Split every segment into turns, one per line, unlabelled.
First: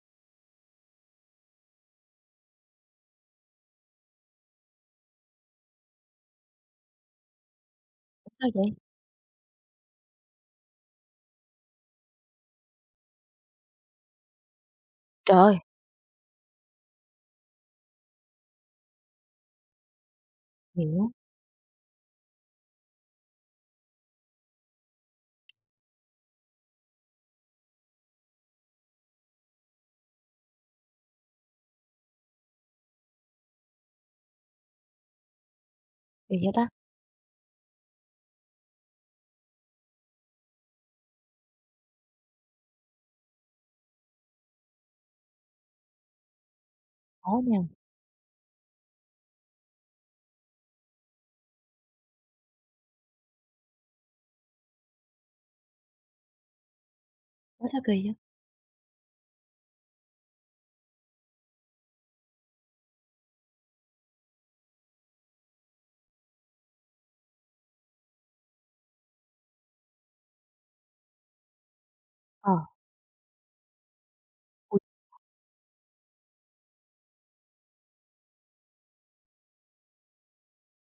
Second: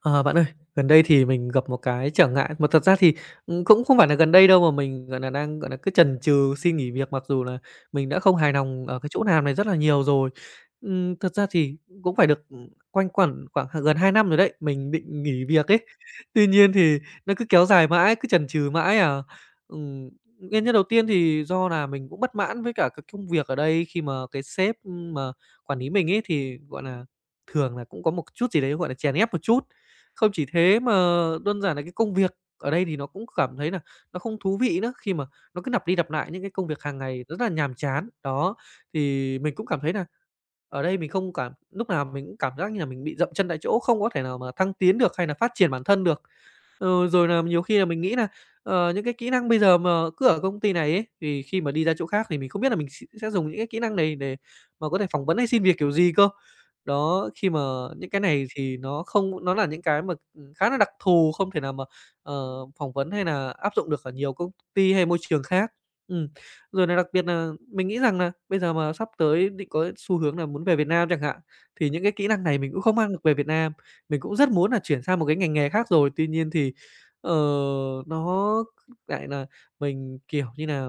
Ờ, Bạn ơi, gần đây thì mình gặp một cái trở ngại, mà thật ra thì, cũng không phải là gần đây đâu mà mình, gọi là, đang, gọi là, cứ chần chừ xin nghỉ việc mặc dù là mình đã không
Sao
hài
vậy?
lòng ở cái chỗ làm này rất là nhiều rồi. Thật ra thì cũng phải được, quanh quẩn khoảng h gần 2 năm rồi đấy, mình định
Trời
nghỉ
ơi!
việc ấy. Tuy nhiên thì nó cứ kéo dài mãi, cứ chần chừ mãi à. Ừm, Nguyên nhân đầu tiên
Hiểu,
thì do là mình cũng bất mãn với cả cái công việc ở đây khi mà cái sếp, mà quản lý mình ấy thì, gọi là, thường là cũng có một chút gì đấy, gọi là, chèn ép một chút. Không chỉ thế mà đơn giản là cái công việc ở đây thì nó cũng cảm thấy là nó không thú vị nữa, khi mà nó cứ lặp đi lặp lại
kỳ
những cái
vậy
công
ta?
việc hàng ngày rất là nhàm chán. Đó, thì mình cũng cảm thấy là ở đây mình không cảm lúc nào mình cũng cảm giác như là mình bị dậm chân tại chỗ, không có thể nào mà thăng tiến được hay là phát triển bản thân được. Ừ, rồi
Khó
là
nha.
nhiều khi là mình nghĩ là những cái kỹ năng bây giờ mà cứ ở công ty này ấy, thì khi mà đi ra chỗ khác thì mình không biết là mình sẽ dùng những cái kỹ năng này để mà có thể phỏng vấn hay xin việc kiểu gì cơ. Đó, khi mà
Ủa, sao kỳ
những
vậy?
cái này thì nó không, nó là những cái mà, khá là đặc thù, không thể nào mà, ờ, phỏng vấn hay là áp dụng được ở nhiều công ty hay môi trường khác. Ừm, Rồi là đặc biệt là mình nghĩ rằng là bây giờ mà sắp tới định có xu hướng là muốn về Việt Nam chẳng hạn, thì những cái kỹ năng
Ờ,
này mình cũng không mang được về Việt Nam. Mình cũng rất muốn là
ôi,
chuyển sang một cái ngành nghề khác rồi, tuy nhiên thì, ờ, nó lại là mình, kiểu như là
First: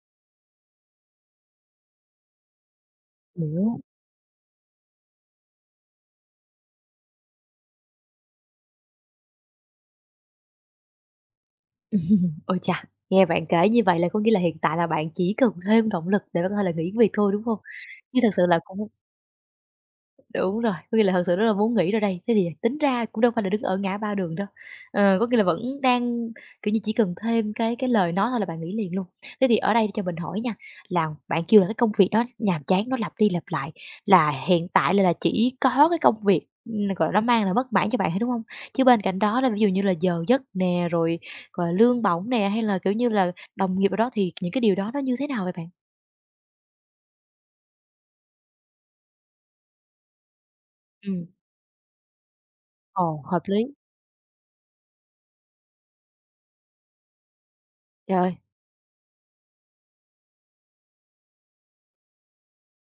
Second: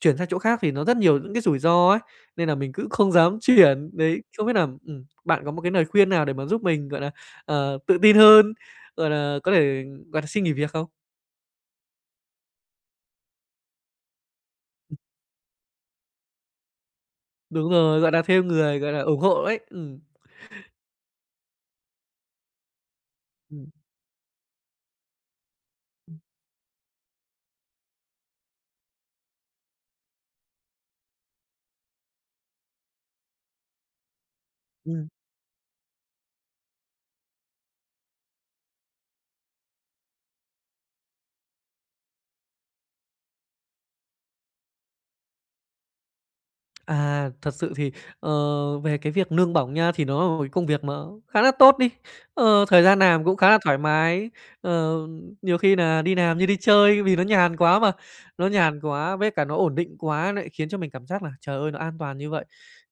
chuyển sang chỗ khác thì nó rất nhiều những cái rủi ro ấy, nên là mình cứ không dám
hiểu.
chuyển. Đấy, không biết là, bạn có một cái lời khuyên nào để mà giúp mình, gọi là, tự tin hơn, gọi là, có thể, gọi là, xin nghỉ việc không?
Ừm, ôi chà, nghe bạn kể như vậy là có nghĩa là hiện tại là bạn chỉ cần thêm động lực để bạn có thể là nghỉ việc thôi, đúng không?
Đúng rồi, gọi
Chứ
là,
thật sự
thêm
là
người,
cũng...
gọi là, ủng hộ ấy.
Đúng rồi, có nghĩa là thật sự rất là muốn nghỉ rồi đây. Thế thì tính ra cũng đâu phải là đứng
Ừm,
ở ngã ba đường đâu. Ờ, có nghĩa là vẫn đang, kiểu như, chỉ cần thêm cái lời nói thôi là bạn nghỉ liền luôn. Thế thì ở đây cho mình hỏi nha, là bạn kêu là cái công việc đó nhàm chán, nó lặp đi lặp lại, là hiện tại là
ừm.
chỉ có cái công việc, gọi là, nó mang là bất mãn cho bạn thôi, đúng không? Chứ bên cạnh đó là ví dụ như là giờ giấc nè, rồi, gọi là, lương bổng nè, hay là, kiểu như là, đồng nghiệp đồ đó thì những cái điều đó nó như thế nào vậy bạn?
À, thật sự thì, ờ, về cái việc lương bổng nha, thì nó là một cái công việc mà
Ừm,
khá là tốt đi. Thời gian
ồ,
làm cũng
hợp
khá là
lý.
thoải mái, ờ, nhiều khi là đi làm như đi chơi vì nó nhàn quá mà,
Trời ơi!
nó nhàn quá với cả nó ổn định quá lại khiến cho mình cảm giác là, trời ơi, nó an toàn như vậy,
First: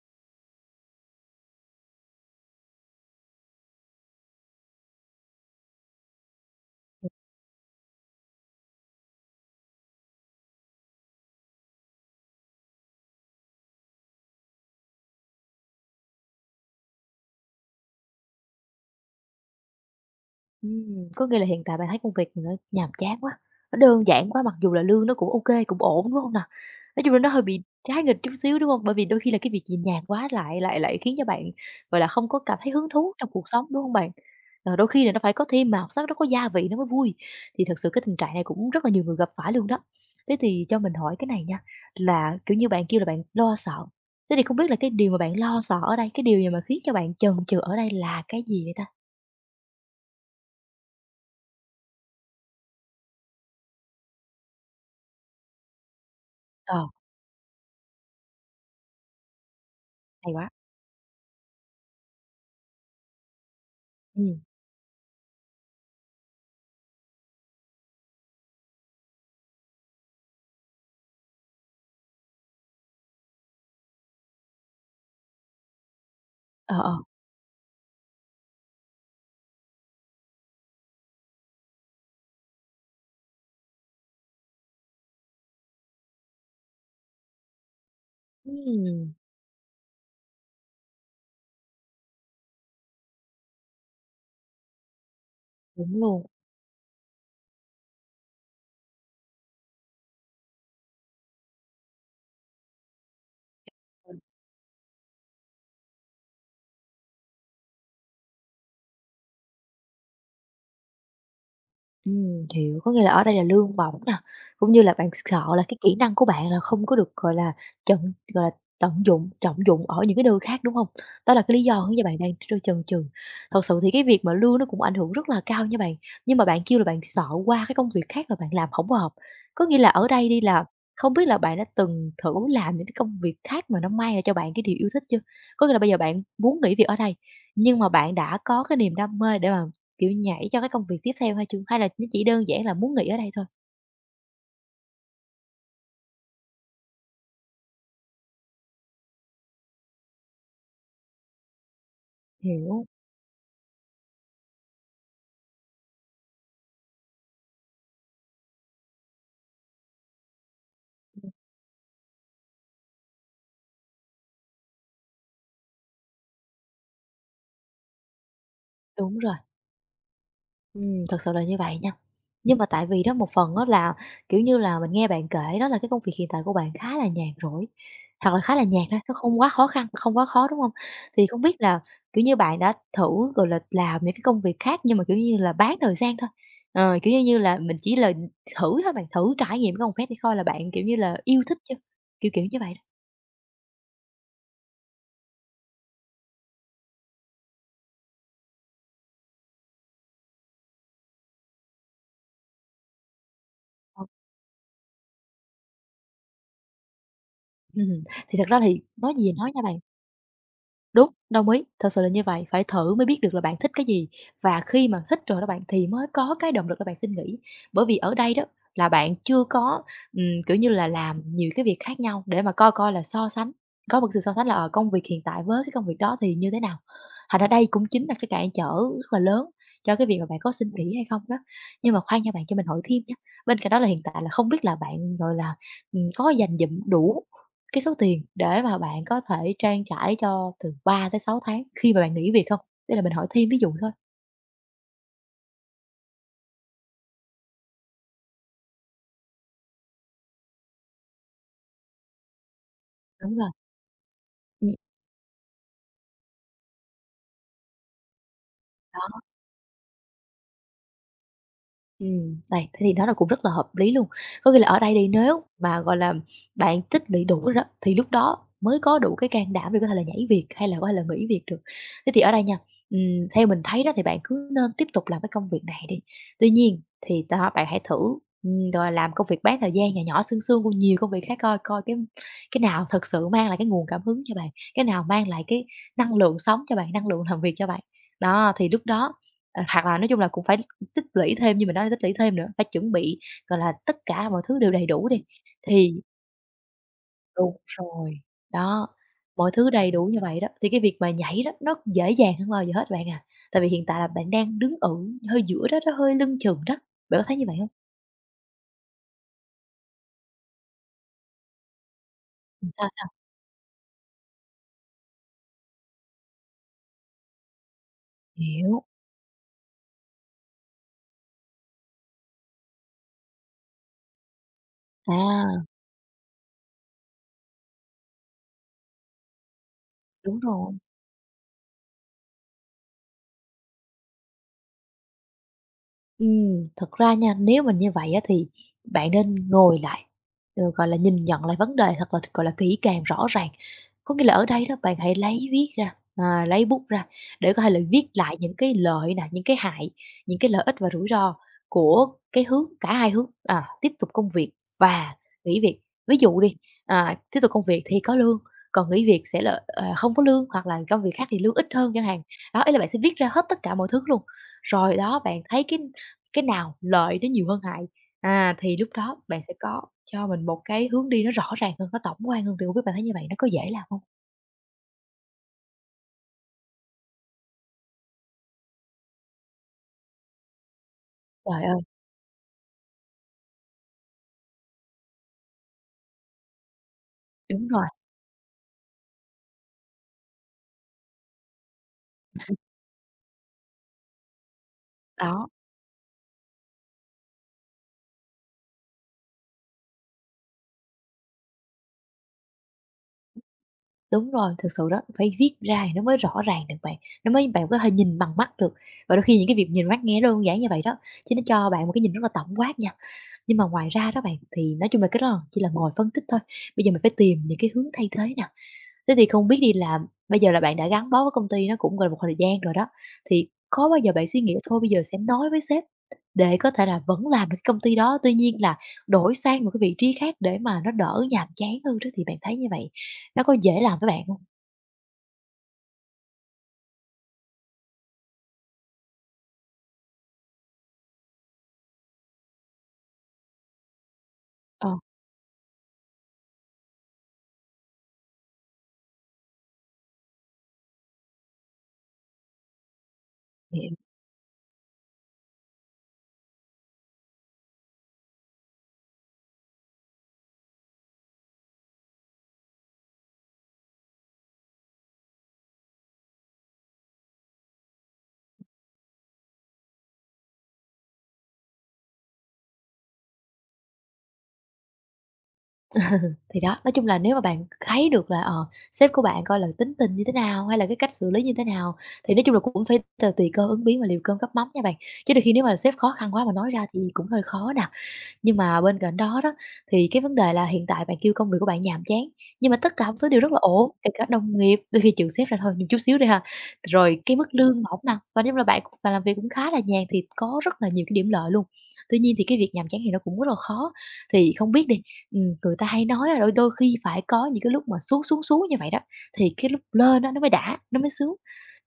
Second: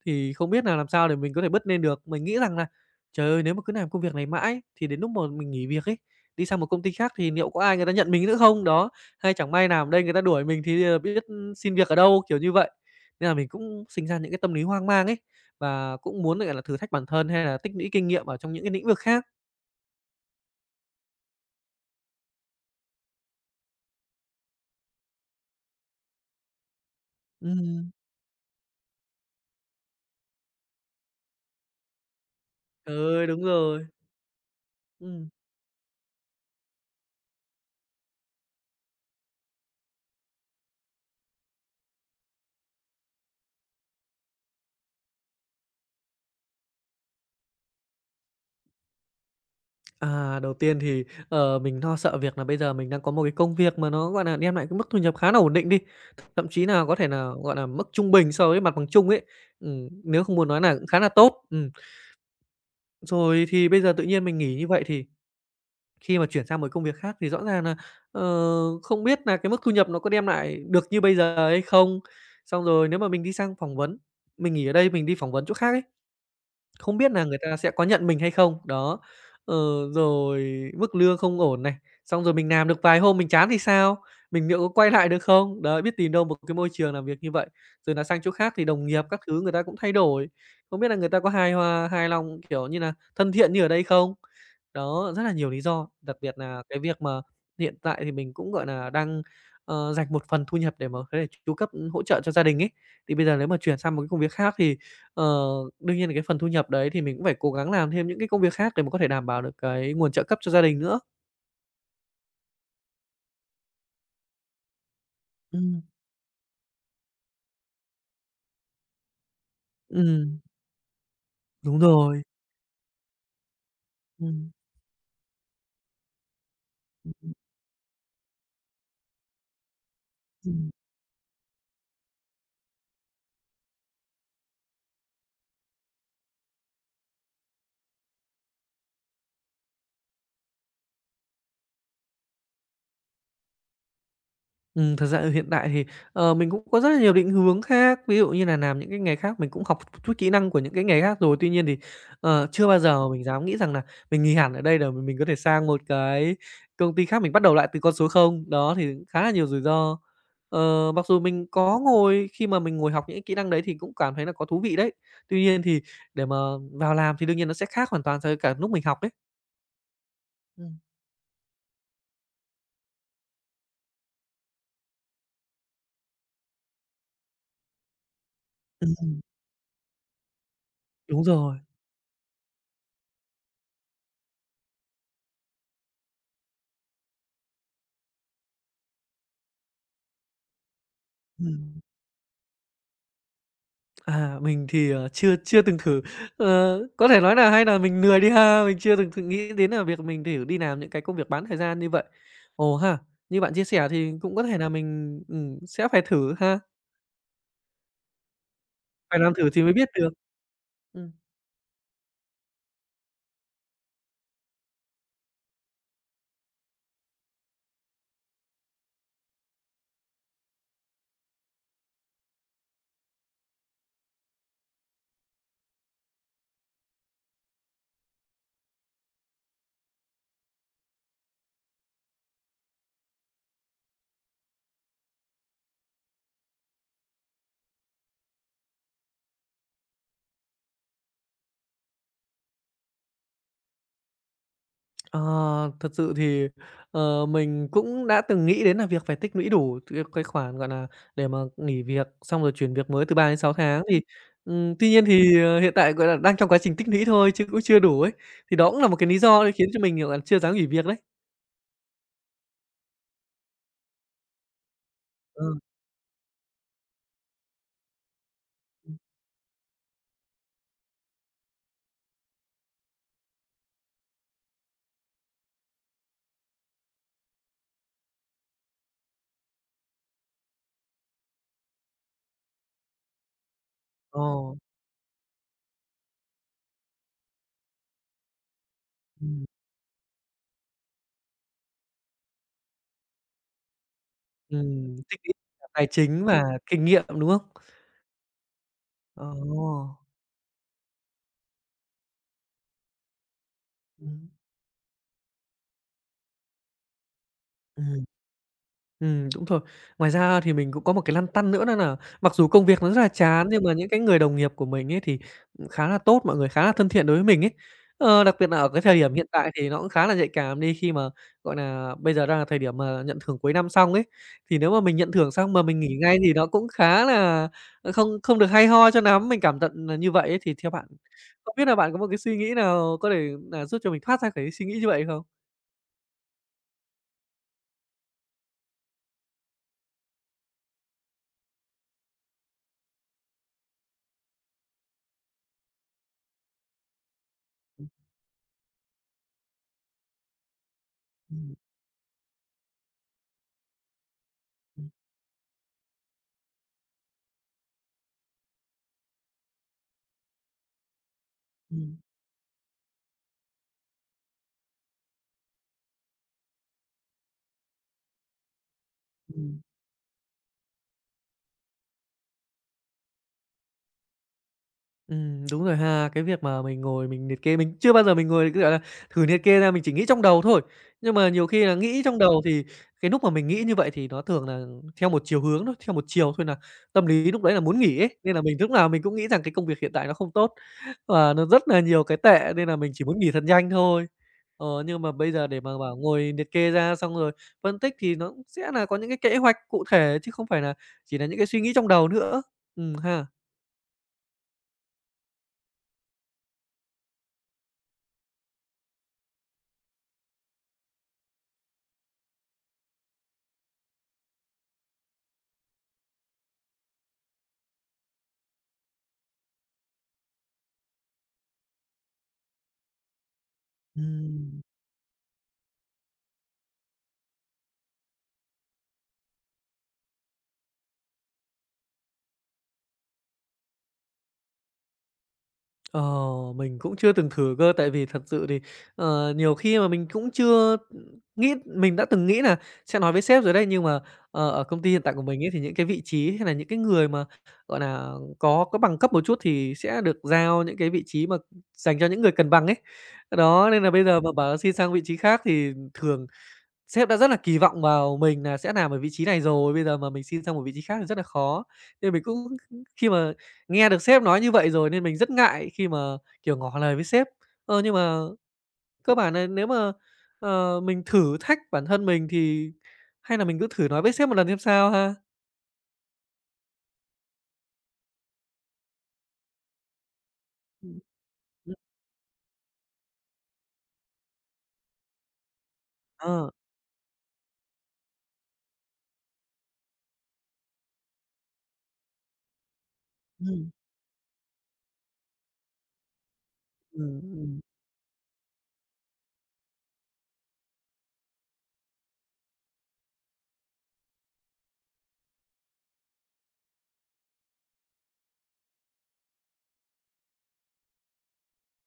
thì không biết là làm sao để mình có thể bứt lên được. Mình nghĩ rằng là, trời ơi, nếu mà cứ làm công việc này mãi thì đến lúc mà mình nghỉ việc ấy, đi sang một công ty khác thì liệu có ai người ta nhận mình nữa không? Đó, hay chẳng may làm ở đây người ta đuổi mình thì, biết xin việc ở đâu, kiểu như vậy. Nên là mình cũng sinh ra những cái tâm lý hoang mang ấy, và cũng muốn, gọi là, thử thách bản thân hay là tích lũy kinh nghiệm ở trong những cái lĩnh vực khác.
Có nghĩa là hiện tại bạn thấy công việc nó nhàm chán quá, nó đơn giản quá, mặc dù là lương nó cũng ok cũng ổn, đúng không nào? Nói chung là nó hơi bị
Ừm.
trái nghịch chút xíu, đúng không? Bởi vì đôi khi là cái việc nhẹ nhàng quá lại lại lại khiến cho bạn, gọi là, không có cảm thấy hứng thú
Ừ,
trong cuộc
đúng
sống, đúng
rồi.
không bạn? Ờ, đôi khi là nó
Ừm.
phải có thêm màu sắc, nó có gia vị nó mới vui, thì thật sự cái tình trạng này cũng rất là nhiều người gặp phải luôn đó. Thế thì cho mình hỏi cái này nha, là, kiểu như, bạn kêu là bạn lo sợ, thế thì không biết là cái điều mà bạn lo sợ ở đây, cái điều gì mà khiến cho bạn chần chừ ở đây là cái gì vậy ta?
À, đầu tiên thì, mình lo sợ việc là bây giờ mình đang có một cái công việc mà nó, gọi là, đem lại cái mức thu nhập khá là ổn định đi, thậm chí
Ờ,
là có thể là gọi là, mức trung bình so với mặt bằng chung ấy, nếu
hay
không muốn
quá.
nói là cũng khá là tốt. Rồi thì bây giờ tự nhiên mình nghỉ như vậy thì khi mà chuyển sang một công việc khác thì rõ ràng là ờ, không biết là cái mức thu nhập nó có đem lại được như bây giờ hay không? Xong rồi nếu mà mình đi sang phỏng vấn, mình nghỉ ở đây mình đi phỏng vấn chỗ khác ấy,
Ờ, ờ.
không biết là người ta sẽ có nhận mình hay không, đó. Ờ, Rồi mức lương không ổn này, xong rồi mình làm được vài hôm mình chán thì sao? Mình liệu có quay lại được không? Đấy, biết tìm đâu một cái môi trường làm việc như vậy. Rồi là sang chỗ khác thì đồng
Ừm,
nghiệp các thứ người ta cũng thay đổi, không biết là người ta có hài hòa hài lòng, kiểu như là thân thiện như ở đây không? Đó, rất là nhiều lý do,
đúng
đặc
luôn.
biệt là cái việc mà hiện tại thì mình cũng, gọi là đang, dành một phần thu nhập để mà có thể chu cấp, hỗ trợ cho gia đình ấy. Thì bây giờ nếu mà chuyển sang một cái công việc khác thì Ờ, đương nhiên là cái phần thu nhập đấy thì mình cũng phải cố gắng làm thêm những cái công việc khác để mà có thể đảm bảo được cái nguồn trợ cấp cho gia đình nữa.
Hiểu, có nghĩa là ở đây là lương bổng nè, cũng như là bạn sợ là cái
Ừm.
kỹ năng của bạn là không có được, gọi là, chận gọi là, tận dụng, trọng dụng ở những cái nơi
Ừm,
khác, đúng hông? Đó là cái lý do
đúng
Khiến cho bạn
rồi.
đang chần chừ. Thật sự thì cái việc mà
Ừm.
lương nó cũng ảnh hưởng rất là cao nha bạn, nhưng mà bạn kêu là bạn sợ qua cái công việc khác là bạn làm hổng hợp. Có nghĩa là ở đây đi là
Ừm.
không biết là bạn đã từng thử làm những cái công việc khác mà nó mang lại cho bạn cái điều yêu thích chưa? Có nghĩa là bây giờ bạn muốn nghỉ việc ở đây, nhưng mà bạn đã có cái niềm đam mê để mà... Kiểu, nhảy cho cái công việc tiếp theo hay chưa? Hay là nó chỉ đơn giản là muốn nghỉ ở đây thôi?
Thật ra ở hiện tại thì, mình cũng có rất là nhiều định hướng khác, ví dụ như là làm những cái nghề khác, mình cũng học một chút kỹ năng của những cái nghề khác rồi. Tuy nhiên thì, chưa bao
Hiểu.
giờ mình dám nghĩ rằng là mình nghỉ hẳn ở đây để mình có thể sang một cái công ty khác, mình bắt đầu lại từ con số không đó, thì khá là nhiều rủi ro. Mặc dù mình có ngồi khi mà mình ngồi học những cái kỹ năng đấy thì cũng cảm thấy là có thú vị đấy, tuy nhiên thì để mà vào làm thì đương nhiên nó sẽ khác hoàn toàn so với cả lúc mình học đấy.
Đúng rồi,
Ừm.
thực sự là như vậy nha. Nhưng mà tại vì đó, một phần đó là, kiểu như là, mình nghe bạn kể đó là cái công việc hiện tại của bạn khá là nhàn rỗi, hoặc là khá là nhàn thôi, nó
Ừm,
không quá khó khăn, không quá khó, đúng không?
đúng
Thì không biết
rồi,
là, kiểu như, bạn đã thử, gọi là, làm những cái công việc khác nhưng mà, kiểu như là, bán thời gian thôi, ờ, kiểu như như là, mình chỉ là thử thôi bạn, thử trải nghiệm cái công việc để coi là bạn, kiểu như là, yêu thích chứ?
ừm.
Kiểu, kiểu như vậy đó.
À, mình thì, chưa chưa từng thử. Có thể nói là hay là mình lười đi ha, mình chưa từng thử nghĩ đến là việc mình thử đi làm những cái công việc bán thời gian như vậy. Ồ ha, như bạn chia sẻ
Ờ,
thì cũng có thể là mình, sẽ phải thử ha,
thì thật ra thì nói
phải
gì thì
làm thử
nói nha
thì mới
bạn.
biết được.
Đúng,
Ừm.
đồng ý, thật sự là như vậy, phải thử mới biết được là bạn thích cái gì, và khi mà thích rồi đó bạn thì mới có cái động lực để bạn xin nghỉ. Bởi vì ở đây đó là bạn chưa có, kiểu như là, làm nhiều cái việc khác nhau để mà coi coi là so sánh, có một sự so sánh là, ở công việc hiện tại với cái công việc đó thì như thế nào. Thành ra đây cũng chính là cái cản trở rất là lớn cho cái việc mà bạn có xin nghỉ hay không đó. Nhưng mà khoan nha bạn, cho mình hỏi thêm nhé, bên cạnh đó là hiện tại là không biết là bạn, gọi là, có dành dụm đủ cái số tiền để mà bạn có thể trang trải cho từ 3 tới 6 tháng khi mà bạn nghỉ việc không? Đây là mình hỏi thêm ví dụ thôi.
Ờ, Thật sự thì, mình cũng đã từng nghĩ đến là việc phải tích lũy đủ cái khoản, gọi là, để mà nghỉ việc, xong rồi chuyển việc mới từ ba
Đúng
đến
rồi.
sáu tháng thì,
Ừm.
tuy nhiên thì, hiện tại, gọi là, đang trong quá trình tích lũy thôi chứ cũng chưa đủ ấy. Thì đó cũng là một cái lý do để khiến cho mình, kiểu là, chưa dám nghỉ việc đấy.
Đây, thế thì đó là cũng rất là hợp lý luôn. Có nghĩa là ở đây đi, nếu
Ờ,
mà, gọi là, bạn tích lũy đủ rồi đó, thì lúc đó mới
ừm,
có đủ cái can đảm để có thể là nhảy việc hay là có thể là nghỉ việc được. Thế thì ở đây nha, ừm, theo mình thấy đó thì bạn cứ nên tiếp tục làm cái công việc này đi. Tuy nhiên thì đó, bạn hãy thử, gọi làm công việc bán thời gian nhỏ nhỏ, sương sương của nhiều công việc khác coi, coi cái nào thật sự mang lại cái nguồn cảm hứng
ờ,
cho bạn, cái nào mang lại cái năng lượng sống cho bạn, năng lượng làm việc cho bạn. Đó, thì lúc đó...
ừm,
Ờ, hoặc là nói chung là cũng phải tích lũy thêm, như mình nói tích lũy thêm nữa, phải chuẩn bị, gọi là, tất cả mọi thứ đều đầy đủ
tích
đi,
lũy tài
thì
chính và kinh nghiệm, đúng
đúng
không?
rồi, đó,
Ờ,
mọi thứ đầy đủ như vậy đó, thì cái việc mà nhảy đó nó dễ dàng hơn bao giờ hết bạn à. Tại vì hiện tại là bạn
ừm,
đang đứng ở hơi giữa đó đó, hơi lưng chừng đó, bạn có thấy như vậy không?
ừm. Đúng rồi. Ngoài ra thì mình cũng có một cái lăn tăn nữa đó nà mặc dù công việc
Sao,
nó rất
sao?
là chán nhưng mà những cái người đồng nghiệp của mình ấy thì, khá là tốt, mọi người khá là thân thiện đối với mình ấy. Đặc biệt nà ở cái
Hiểu,
thời điểm hiện tại thì nó cũng khá là nhạy cảm đi, khi mà, gọi nà, bây giờ đang là thời điểm mà nhận thưởng cuối năm xong ấy, thì nếu mà mình nhận thưởng
à,
xong mà mình nghỉ ngay thì nó cũng khá là, không không được hay ho cho lắm, mình cảm nhận nà như vậy
đúng
ấy. Thì theo
rồi.
bạn, không biết là bạn có một cái suy nghĩ nào có thể nà giúp cho mình thoát ra cái suy nghĩ như vậy không?
Thật ra nha, nếu mình như vậy á thì bạn nên ngồi lại, ờ, gọi là, nhìn nhận lại vấn đề thật là, gọi là, kỹ càng, rõ ràng. Có nghĩa là ở đây đó, bạn hãy lấy viết ra, à, lấy bút ra để có thể là viết lại những cái lợi nè, những cái hại, những cái lợi ích và rủi ro
Ừm,
của cái hướng cả hai hướng, à, tiếp tục công việc
ừm,
và nghỉ việc. Ví dụ đi, à, tiếp tục công việc thì có lương, còn nghỉ việc sẽ là, ờ, không có lương hoặc là công việc khác thì lương ít hơn
ừm,
chẳng hạn. Đó, ý là bạn sẽ viết ra hết tất cả mọi thứ luôn, rồi đó bạn thấy cái nào lợi nó nhiều hơn hại, à, thì lúc đó bạn sẽ
ừm.
có cho mình một cái hướng đi nó rõ ràng hơn, nó tổng quan hơn, thì hông biết bạn thấy như vậy nó có dễ làm không?
Đúng rồi ha. Cái việc mà mình ngồi mình liệt kê, mình chưa bao giờ mình ngồi, cứ gọi là, thử liệt kê ra, mình chỉ nghĩ trong đầu thôi. Nhưng mà nhiều
Trời
khi là
ơi,
nghĩ trong đầu thì cái lúc mà mình nghĩ như vậy thì nó thường là theo một chiều hướng thôi, theo một chiều thôi là tâm lý lúc đấy là
đúng
muốn
rồi,
nghỉ ấy, nên là mình lúc nào mình cũng nghĩ rằng cái công việc hiện tại nó không tốt và nó rất là nhiều cái tệ nên là mình chỉ muốn nghỉ thật nhanh thôi. Nhưng mà bây giờ
đó,
để mà bảo ngồi liệt kê ra xong rồi phân tích thì nó cũng sẽ là có những cái kế hoạch cụ thể chứ không phải là chỉ là những cái suy nghĩ trong đầu nữa. Ha.
đúng rồi, thực sự đó, phải viết ra thì nó mới rõ ràng được bạn, nó mới bạn có thể nhìn bằng mắt được, và đôi khi những cái việc nhìn mắt nghe nó đơn giản như vậy đó, chứ nó cho bạn một cái nhìn rất là tổng quát nha. Nhưng mà ngoài ra đó bạn, thì nói chung là cái đó là chỉ là ngồi phân tích thôi, bây giờ mình phải tìm những cái hướng thay thế nè. Thế thì không biết đi làm bây giờ là bạn đã gắn bó với công ty nó cũng gần một thời gian rồi đó, thì có bao giờ bạn suy nghĩ
Ừm.
thôi bây giờ sẽ nói với sếp để có thể là vẫn làm được cái công ty đó, tuy nhiên là đổi sang một cái vị trí khác để mà nó đỡ nhàm chán hơn đó, thì bạn thấy như vậy nó có dễ làm với bạn không?
Ờ, mình cũng chưa từng thử cơ, tại vì thật sự thì, nhiều khi mà mình cũng chưa nghĩ mình đã từng nghĩ là sẽ nói với sếp rồi đấy, nhưng mà, ở công
Ờ.
ty hiện tại của mình ấy, thì những cái vị trí hay là những cái người mà, gọi là có bằng cấp một chút thì sẽ được giao những cái vị trí mà dành cho những người cần bằng ấy. Đó, nên là bây giờ mà bảo xin sang vị trí khác thì thường sếp đã rất là kỳ vọng vào mình là sẽ làm ở vị trí này rồi, bây giờ mà mình xin sang một vị trí khác thì rất là khó. Nên mình cũng khi mà nghe được sếp nói như vậy rồi nên mình rất ngại khi mà, kiểu, ngỏ lời với sếp. Nhưng mà cơ bản nà nếu mà, mình thử thách bản thân mình thì hay là mình cứ thử nói với sếp một lần xem sao ha?
Thì đó, nói chung là nếu mà bạn thấy được là, ờ, sếp của bạn coi là tính tình như thế nào, hay là cái
Ừm,
cách xử lý như thế
ừm,
nào, thì nói chung là cũng phải tùy cơ ứng biến và liều cơm gắp mắm nha bạn. Chứ đôi khi nếu mà sếp khó khăn quá
ờ,
mà nói ra thì cũng hơi khó nè. Nhưng mà bên cạnh đó đó, thì cái vấn đề là hiện tại bạn kêu công việc của bạn nhàm chán, nhưng mà tất cả mọi thứ đều rất là
ừm,
ổn, kể cả đồng nghiệp, đôi khi trừ sếp ra thôi nhưng chút xíu đi ha. Rồi
ừm,
cái mức
ừm,
lương mỏng nè, và nếu là bạn cũng bạn làm việc cũng khá là nhàn thì có rất là nhiều cái điểm lợi luôn. Tuy nhiên thì cái việc nhàm chán thì nó cũng rất là khó. Thì không biết đi, người ta hay nói là đôi đôi khi phải có những cái lúc mà xuống, xuống, xuống như vậy đó, thì cái lúc lên đó nó mới đã, nó mới sướng.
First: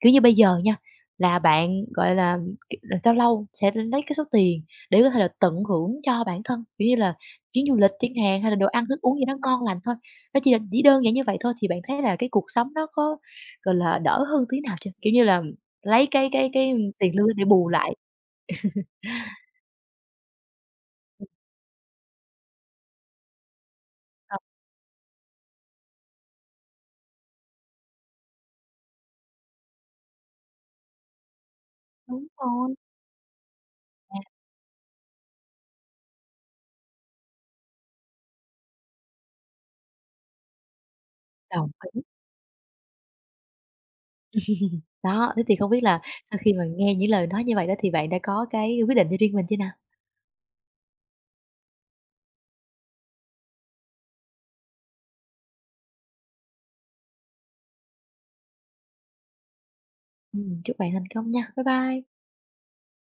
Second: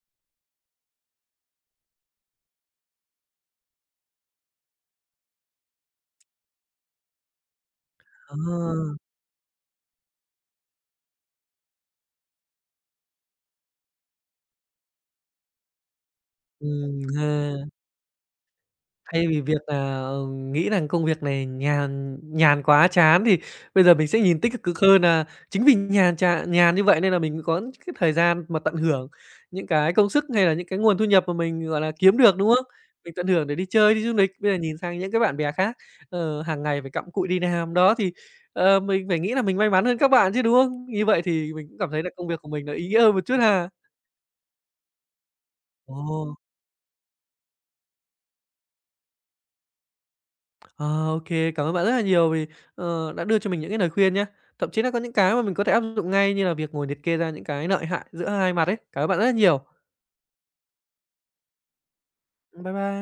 Kiểu như bây giờ nha, là bạn, gọi là, k là lâu lâu sẽ lấy cái số tiền để có thể là tận hưởng cho bản thân, kiểu như là, chuyến du lịch chẳng
ờ,
hạn, hay là đồ ăn thức uống gì đó ngon lành thôi. Nó chỉ là chỉ đơn giản như vậy thôi thì bạn thấy là cái cuộc sống nó có, gọi là, đỡ hơn tí nào chưa? Kiểu như là, lấy cái tiền lương
ha.
để bù lại
Thay vì việc là, nghĩ rằng công việc này nhàn nhàn quá, chán thì bây giờ mình sẽ
ờ,
nhìn tích cực hơn là chính vì nhàn nhàn như vậy nên là mình có cái thời gian mà tận hưởng những cái công sức hay là những cái nguồn thu nhập mà mình, gọi là, kiếm
đúng
được, đúng không?
rồi,
Mình tận hưởng để đi chơi, đi du
à,
lịch, bây giờ nhìn sang những cái bạn bè khác, hàng ngày phải cặm cụi đi làm, đó, thì, mình phải nghĩ là mình may mắn hơn các bạn chứ, đúng không? Như vậy thì mình
đồng
cũng cảm
ý.
thấy là công việc của mình nó ý nghĩa hơn một chút ha.
Đó, thế thì không biết là
Ồ.
sau khi mà nghe những lời nói như vậy đó thì bạn đã có cái quyết định cho riêng mình chưa nào?
Ờ, Ô, cảm ơn bạn rất là nhiều vì, đã đưa cho mình những cái lời khuyên nhé. Thậm chí là có những cái mà mình có thể áp dụng ngay như là việc ngồi liệt kê ra những cái lợi hại giữa hai mặt ấy. Cảm ơn bạn rất là nhiều.
Chúc bạn thành công nha. Bye bye.
Bye bye.